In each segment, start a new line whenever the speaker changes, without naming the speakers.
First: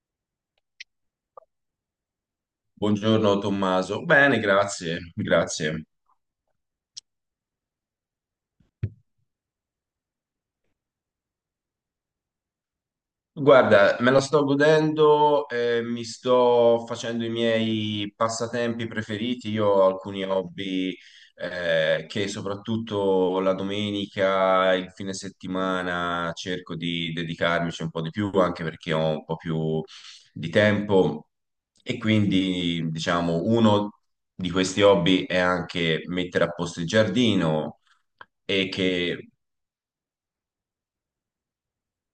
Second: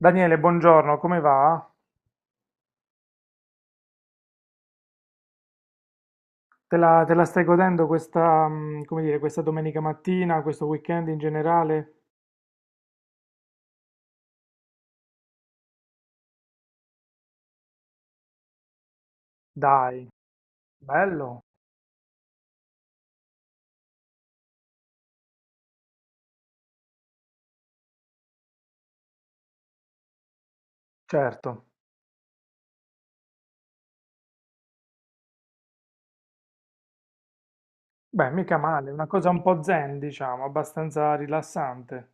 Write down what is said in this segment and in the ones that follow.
Daniele, buongiorno, come va?
Buongiorno Tommaso. Bene, grazie, grazie.
Te la stai godendo questa, come dire, questa domenica mattina, questo weekend in generale?
Guarda, me la sto godendo, mi sto facendo i miei passatempi preferiti. Io ho
Dai,
alcuni hobby,
bello,
che soprattutto la domenica, il fine settimana cerco di dedicarmici un po' di più, anche perché ho un po' più di tempo.
certo.
E quindi, diciamo, uno di questi hobby è anche mettere a posto il giardino
Beh, mica
e
male, una cosa
che
un po' zen, diciamo, abbastanza rilassante.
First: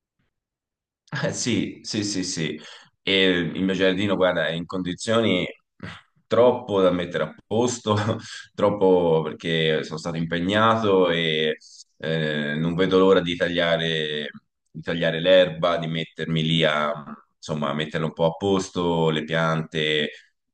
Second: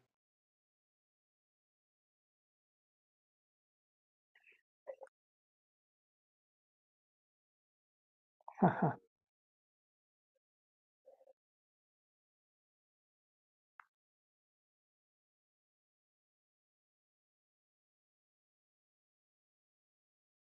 eh, sì, sì, sì, sì. E il mio giardino, guarda, è in condizioni troppo da mettere a posto, troppo, perché sono stato impegnato e non vedo l'ora di tagliare l'erba, di mettermi lì a, insomma, a metterla un po' a posto, le piante,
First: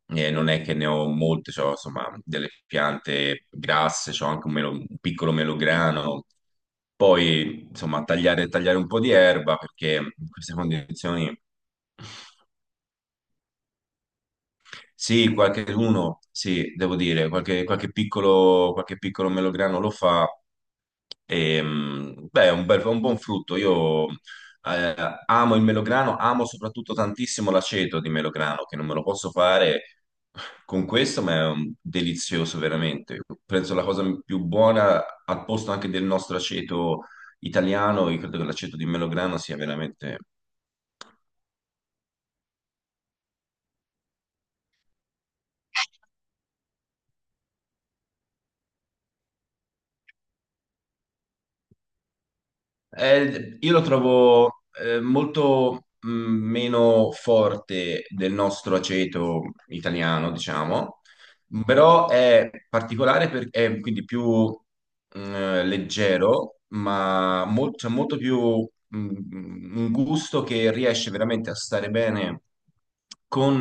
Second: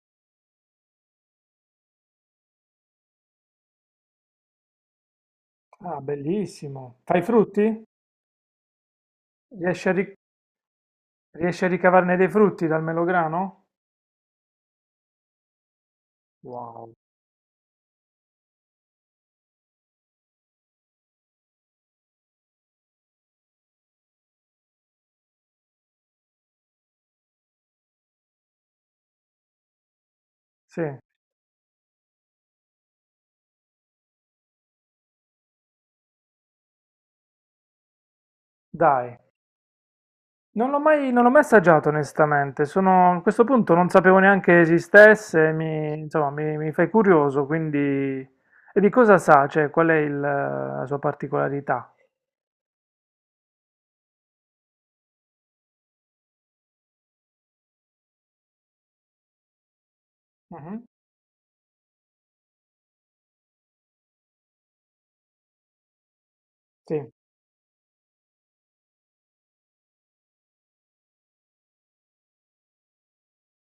non è che ne ho molte, c'ho, insomma, delle piante grasse, c'ho anche un, un piccolo
Ah,
melograno.
bellissimo. Fai
Poi,
frutti?
insomma, tagliare, tagliare un po' di erba
Riesci a,
perché
ri-
in queste condizioni
riesci a ricavarne dei frutti dal melograno?
sì, qualcheduno, sì,
Wow.
devo dire, qualche, qualche piccolo melograno lo fa. E, beh, è un è un buon frutto. Io amo il melograno, amo soprattutto tantissimo l'aceto di melograno, che non me lo posso fare
Sì,
con questo, ma è un- delizioso veramente. Penso la cosa più buona, al posto anche del nostro aceto italiano, io credo che l'aceto di
dai.
melograno sia veramente...
Non l'ho mai assaggiato onestamente, sono, a questo punto non sapevo neanche esistesse, insomma, mi fai curioso, quindi. E di cosa sa? Cioè, qual è la sua particolarità?
Io lo trovo molto meno forte del nostro aceto italiano,
Mhm.
diciamo, però è particolare perché è quindi più leggero,
Sì.
ma c'è molto più un gusto che riesce veramente a stare bene con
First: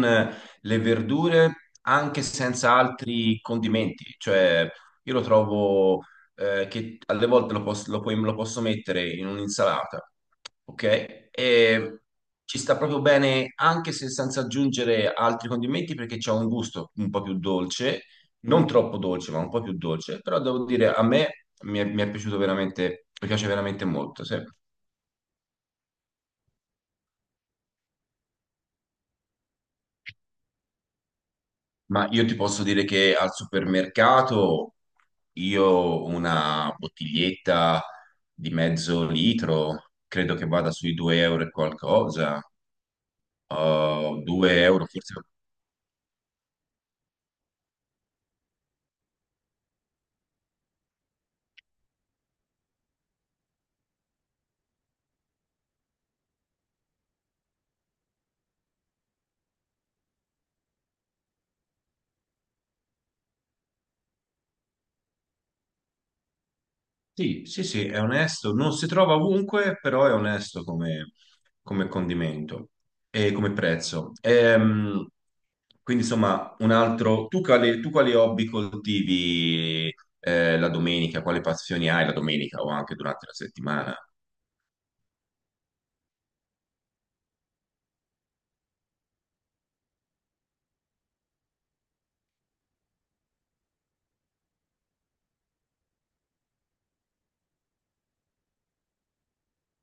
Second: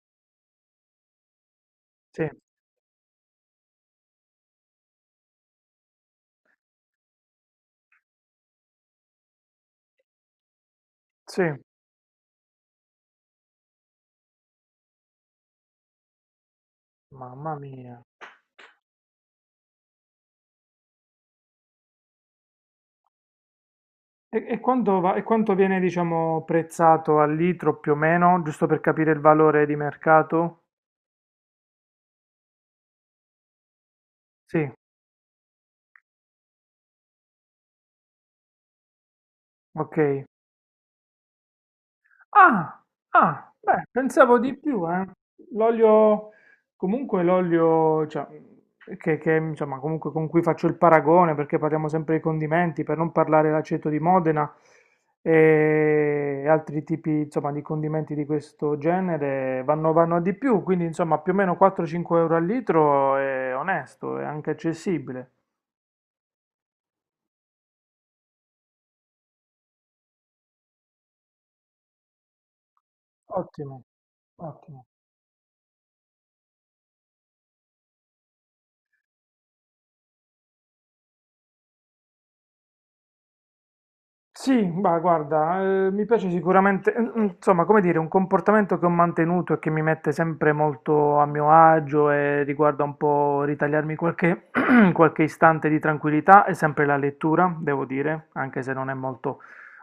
le verdure anche
Sì,
senza altri condimenti, cioè io lo trovo che alle volte lo, lo posso mettere in un'insalata, ok?
sì,
E ci sta proprio bene anche se senza aggiungere altri condimenti perché c'ha un gusto un po' più
mamma mia.
dolce, non Mm. troppo dolce, ma un po' più dolce, però devo dire a me mi è piaciuto veramente, mi piace veramente molto, sì.
E quanto viene, diciamo, prezzato al litro più o meno, giusto per capire il valore di mercato?
Ma io ti posso dire che al
Sì,
supermercato io una bottiglietta di mezzo litro
ok.
credo che vada sui 2 euro e qualcosa.
Ah, ah, beh, pensavo
2
di
euro,
più, eh.
forse.
L'olio, comunque l'olio, cioè, che, insomma, comunque con cui faccio il paragone, perché parliamo sempre di condimenti, per non parlare l'aceto di Modena e altri tipi, insomma, di condimenti di questo genere, vanno a di più, quindi, insomma, più o meno 4-5 euro al litro è onesto, è anche accessibile.
Sì, sì, sì, è onesto. Non si trova ovunque, però è onesto come, come condimento e come
Ottimo,
prezzo.
ottimo.
Quindi, insomma, un altro. Tu quali hobby coltivi la domenica? Quali passioni hai la domenica o anche durante la settimana?
Sì, bah, guarda, mi piace sicuramente, insomma, come dire, un comportamento che ho mantenuto e che mi mette sempre molto a mio agio e riguarda un po' ritagliarmi qualche, qualche istante di tranquillità è sempre la lettura, devo dire, anche se non è molto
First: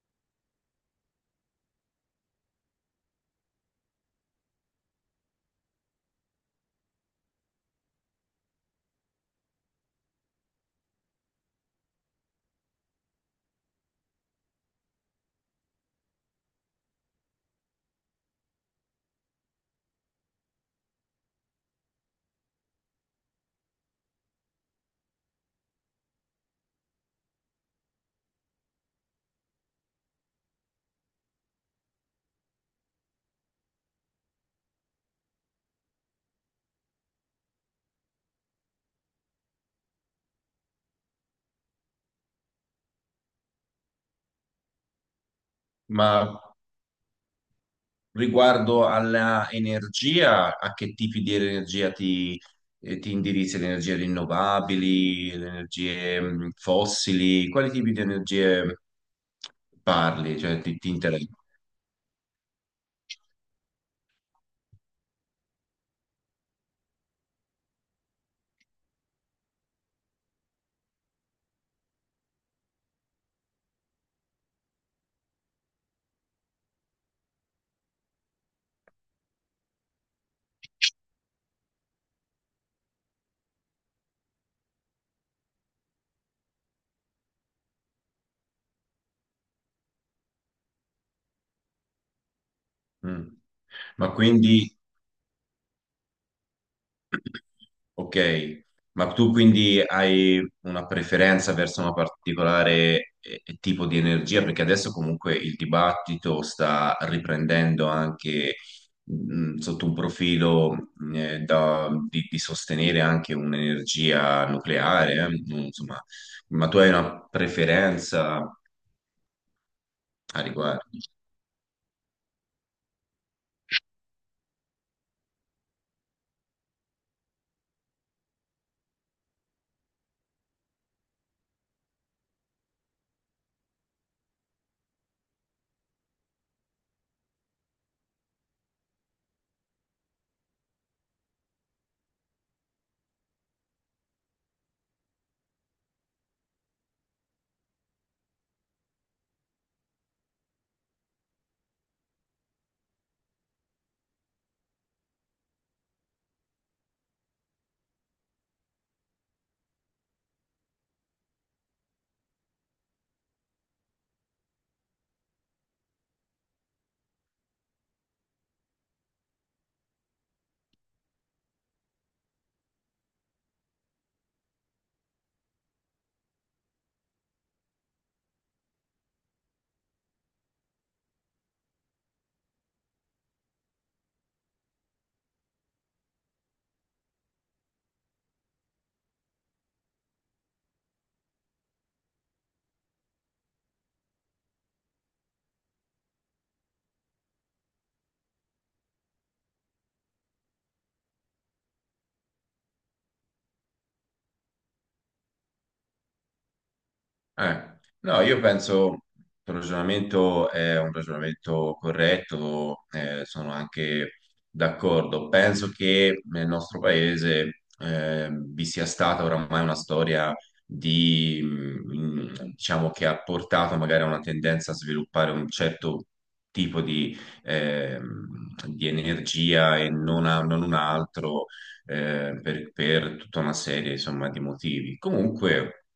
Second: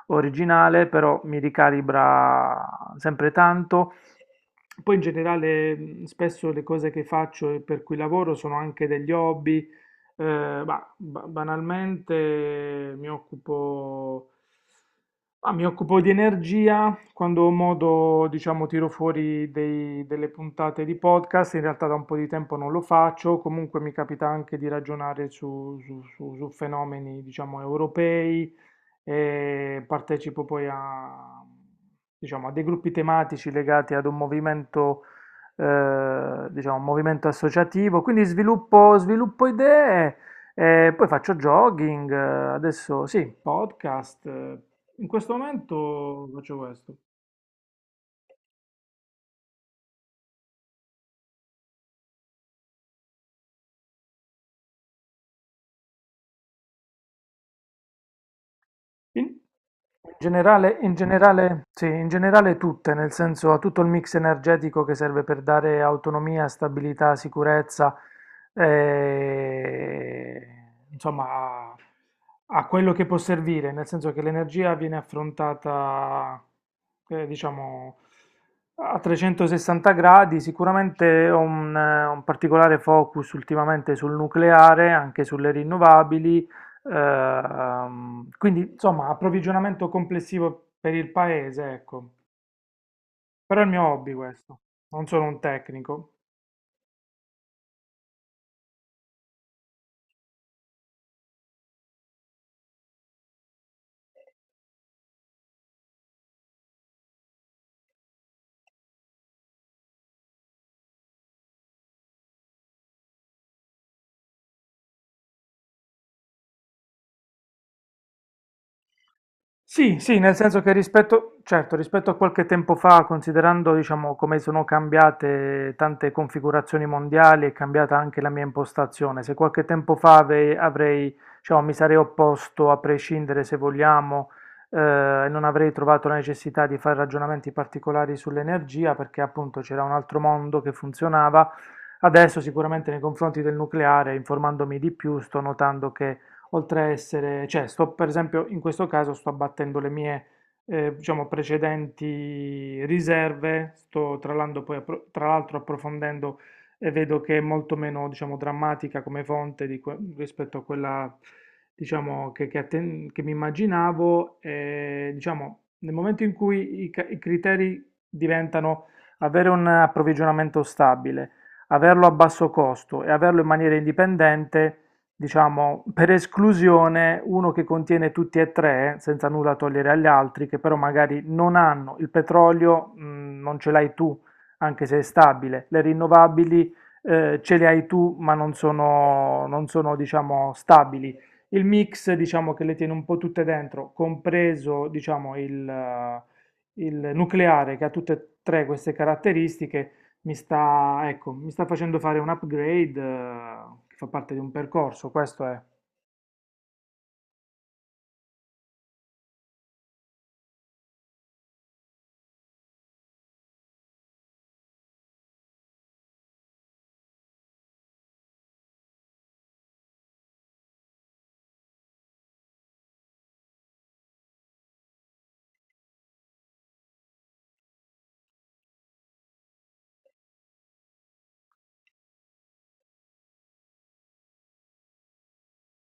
originale, però mi ricalibra sempre tanto. Poi in generale, spesso le cose che faccio e per cui lavoro sono anche degli hobby, bah, banalmente mi occupo di energia, quando ho modo, diciamo, tiro fuori delle puntate di podcast, in realtà da un po' di tempo non lo faccio, comunque mi capita anche di ragionare su fenomeni, diciamo, europei e partecipo poi a, diciamo, a dei gruppi tematici legati ad un movimento, diciamo, un movimento associativo, quindi sviluppo idee e poi faccio jogging. Adesso sì, podcast. In questo
Ma
momento faccio questo.
riguardo alla energia, a che tipi di energia ti indirizzi? Le energie rinnovabili, le energie fossili? Quali tipi di energie
In- In
parli? Cioè, ti,
generale,
ti
in
interessa?
generale, sì, in generale tutte, nel senso a tutto il mix energetico che serve per dare autonomia, stabilità, sicurezza, eh, insomma, a, a, quello che può servire, nel senso che l'energia viene affrontata, diciamo, a 360 gradi. Sicuramente ho un particolare focus ultimamente sul nucleare, anche sulle rinnovabili, quindi, insomma, approvvigionamento complessivo per il paese, ecco.
Mm.
Però è il mio
Ma
hobby questo,
quindi
non sono un tecnico.
ok, ma tu quindi hai una preferenza verso una particolare tipo di energia? Perché adesso comunque il dibattito sta riprendendo anche sotto un profilo mm, di sostenere anche un'energia nucleare, insomma, ma tu hai una preferenza
Sì, sì, nel
a
senso che
riguardo?
rispetto, certo, rispetto a qualche tempo fa, considerando, diciamo, come sono cambiate tante configurazioni mondiali, è cambiata anche la mia impostazione. Se qualche tempo fa avrei, diciamo, mi sarei opposto a prescindere, se vogliamo, e non avrei trovato la necessità di fare ragionamenti particolari sull'energia, perché appunto c'era un altro mondo che funzionava. Adesso sicuramente nei confronti del nucleare, informandomi di più, sto notando che oltre a essere, cioè sto per esempio in questo caso sto abbattendo le mie diciamo precedenti riserve, sto tra l'altro poi appro- tra l'altro approfondendo e vedo che è molto meno diciamo drammatica come fonte di rispetto a quella diciamo che mi immaginavo e diciamo nel momento in cui i criteri diventano avere un approvvigionamento stabile, averlo a basso costo e averlo in maniera indipendente diciamo, per esclusione uno che contiene tutti e tre, senza nulla togliere agli altri, che però magari non hanno il petrolio, non ce l'hai tu, anche se è stabile, le rinnovabili ce le hai tu, ma non sono, diciamo, stabili. Il mix, diciamo, che le tiene un po' tutte dentro, compreso, diciamo, il nucleare che ha tutte e tre queste caratteristiche mi sta, ecco, mi sta facendo fare un upgrade, che fa parte di un percorso, questo è.
No, io penso che il ragionamento è un ragionamento corretto, sono anche d'accordo. Penso che nel nostro paese vi sia stata oramai una storia di, mm, diciamo, che ha portato magari a una tendenza a sviluppare un certo tipo di energia e non, non un altro per tutta una serie, insomma, di motivi. Comunque,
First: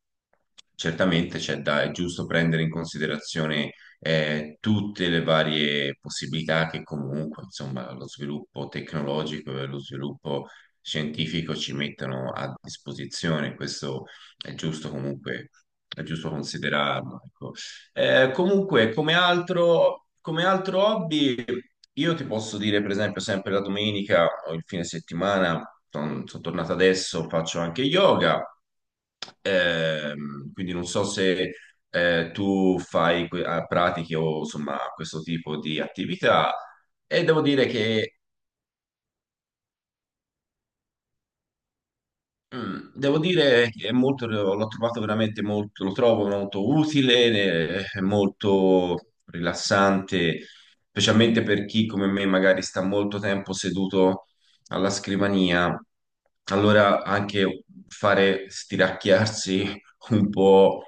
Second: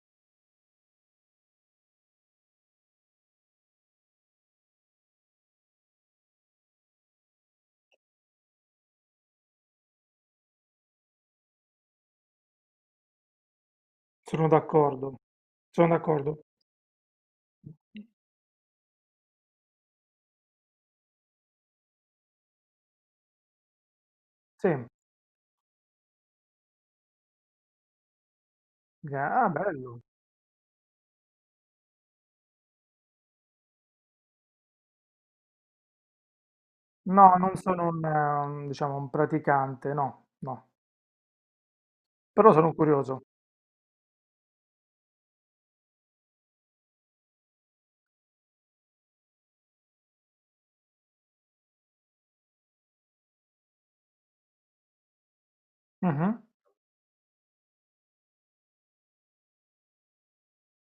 certamente c'è da, è giusto prendere in considerazione tutte le varie possibilità che comunque, insomma, lo sviluppo tecnologico e lo sviluppo scientifico ci mettono a disposizione. Questo
Sono
è giusto
d'accordo.
comunque,
Sono
è giusto
d'accordo.
considerarlo, ecco. Comunque, come altro hobby, io ti posso dire, per esempio, sempre la domenica o il
Sì,
fine settimana, sono tornato adesso, faccio anche yoga.
ah, bello.
Quindi non so se tu fai pratiche o insomma questo tipo di attività. E
No,
devo
non
dire
sono un, eh,
che
un, diciamo, un praticante, no, no, però sono
mm, devo
curioso.
dire che è molto, l'ho trovato veramente molto, lo trovo molto utile, è molto rilassante, specialmente per chi come me magari sta molto tempo seduto alla scrivania.
Mhm.
Allora anche fare stiracchiarsi un po',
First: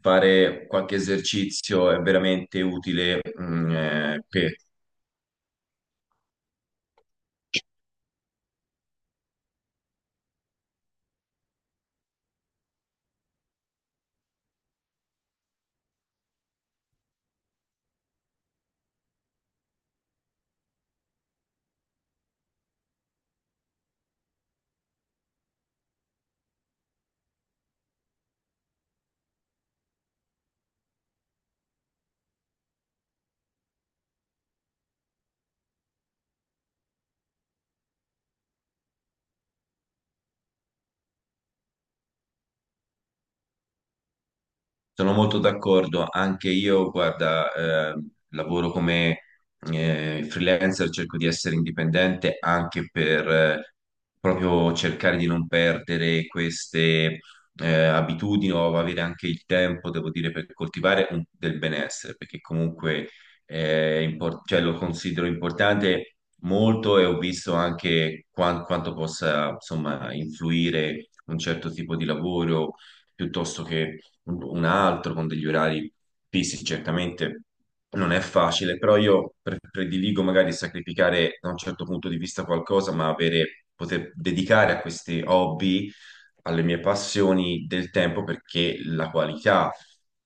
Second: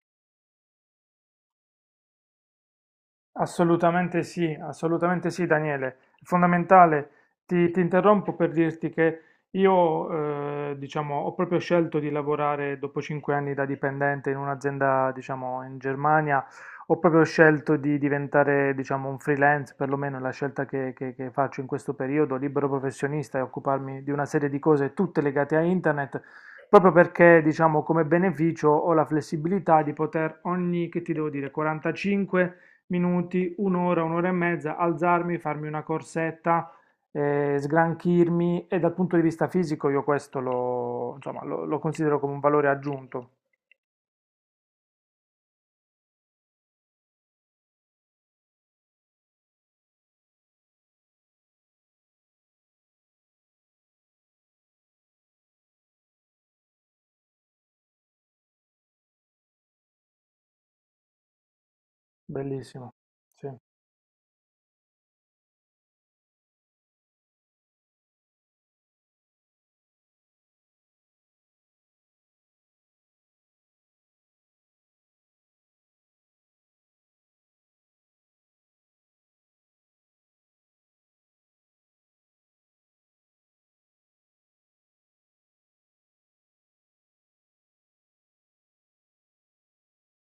fare qualche esercizio è veramente utile, mm, per...
Assolutamente sì, Daniele. È fondamentale. Ti interrompo per dirti che io, diciamo, ho proprio scelto di lavorare dopo 5 anni da dipendente in un'azienda, diciamo, in Germania. Ho proprio scelto di diventare, diciamo, un freelance, perlomeno è la scelta che faccio in questo periodo, libero professionista e occuparmi di una serie di cose tutte legate a internet. Proprio perché, diciamo, come beneficio ho la flessibilità di poter ogni, che ti devo dire, 45 minuti, un'ora, un'ora e mezza, alzarmi, farmi una corsetta, sgranchirmi e dal punto di vista fisico io questo insomma, lo considero come un valore aggiunto.
Sono molto d'accordo, anche io, guarda, lavoro come freelancer, cerco di essere indipendente anche per proprio cercare di non perdere queste abitudini o avere anche il tempo, devo dire, per coltivare un- del benessere, perché
Bellissimo,
comunque
sì,
cioè, lo considero importante molto e ho visto anche quanto possa, insomma, influire un certo tipo di lavoro piuttosto che un altro con degli orari fissi, certamente non è facile, però io prediligo magari sacrificare da un certo punto di vista qualcosa, ma avere, poter dedicare a questi hobby, alle mie passioni del tempo, perché la qualità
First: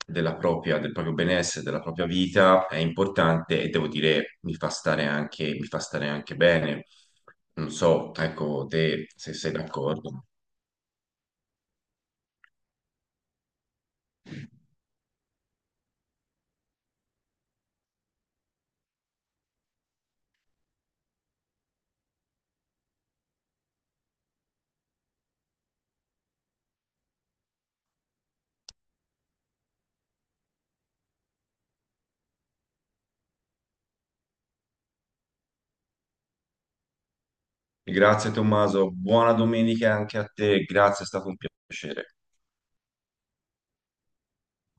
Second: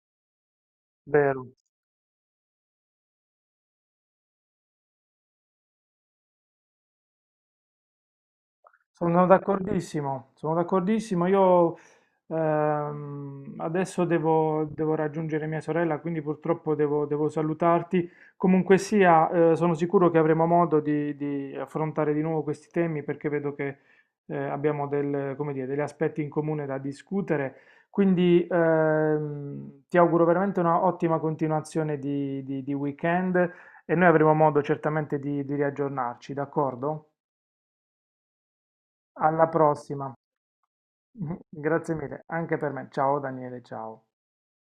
della propria, del proprio
vero.
benessere, della propria vita è importante e devo dire mi fa stare anche, mi fa stare anche bene. Non so, ecco, te
Sono
se sei d'accordo.
d'accordissimo, sono d'accordissimo. Io adesso devo raggiungere mia sorella, quindi purtroppo devo salutarti. Comunque sia, sono sicuro che avremo modo di affrontare di nuovo questi temi perché vedo che abbiamo come dire, degli aspetti in comune da discutere. Quindi ti auguro veramente una ottima continuazione di weekend e noi avremo modo certamente di riaggiornarci, d'accordo?
Grazie Tommaso, buona
Alla
domenica
prossima.
anche a te, grazie, è stato un
Grazie
piacere.
mille, anche per me. Ciao Daniele, ciao.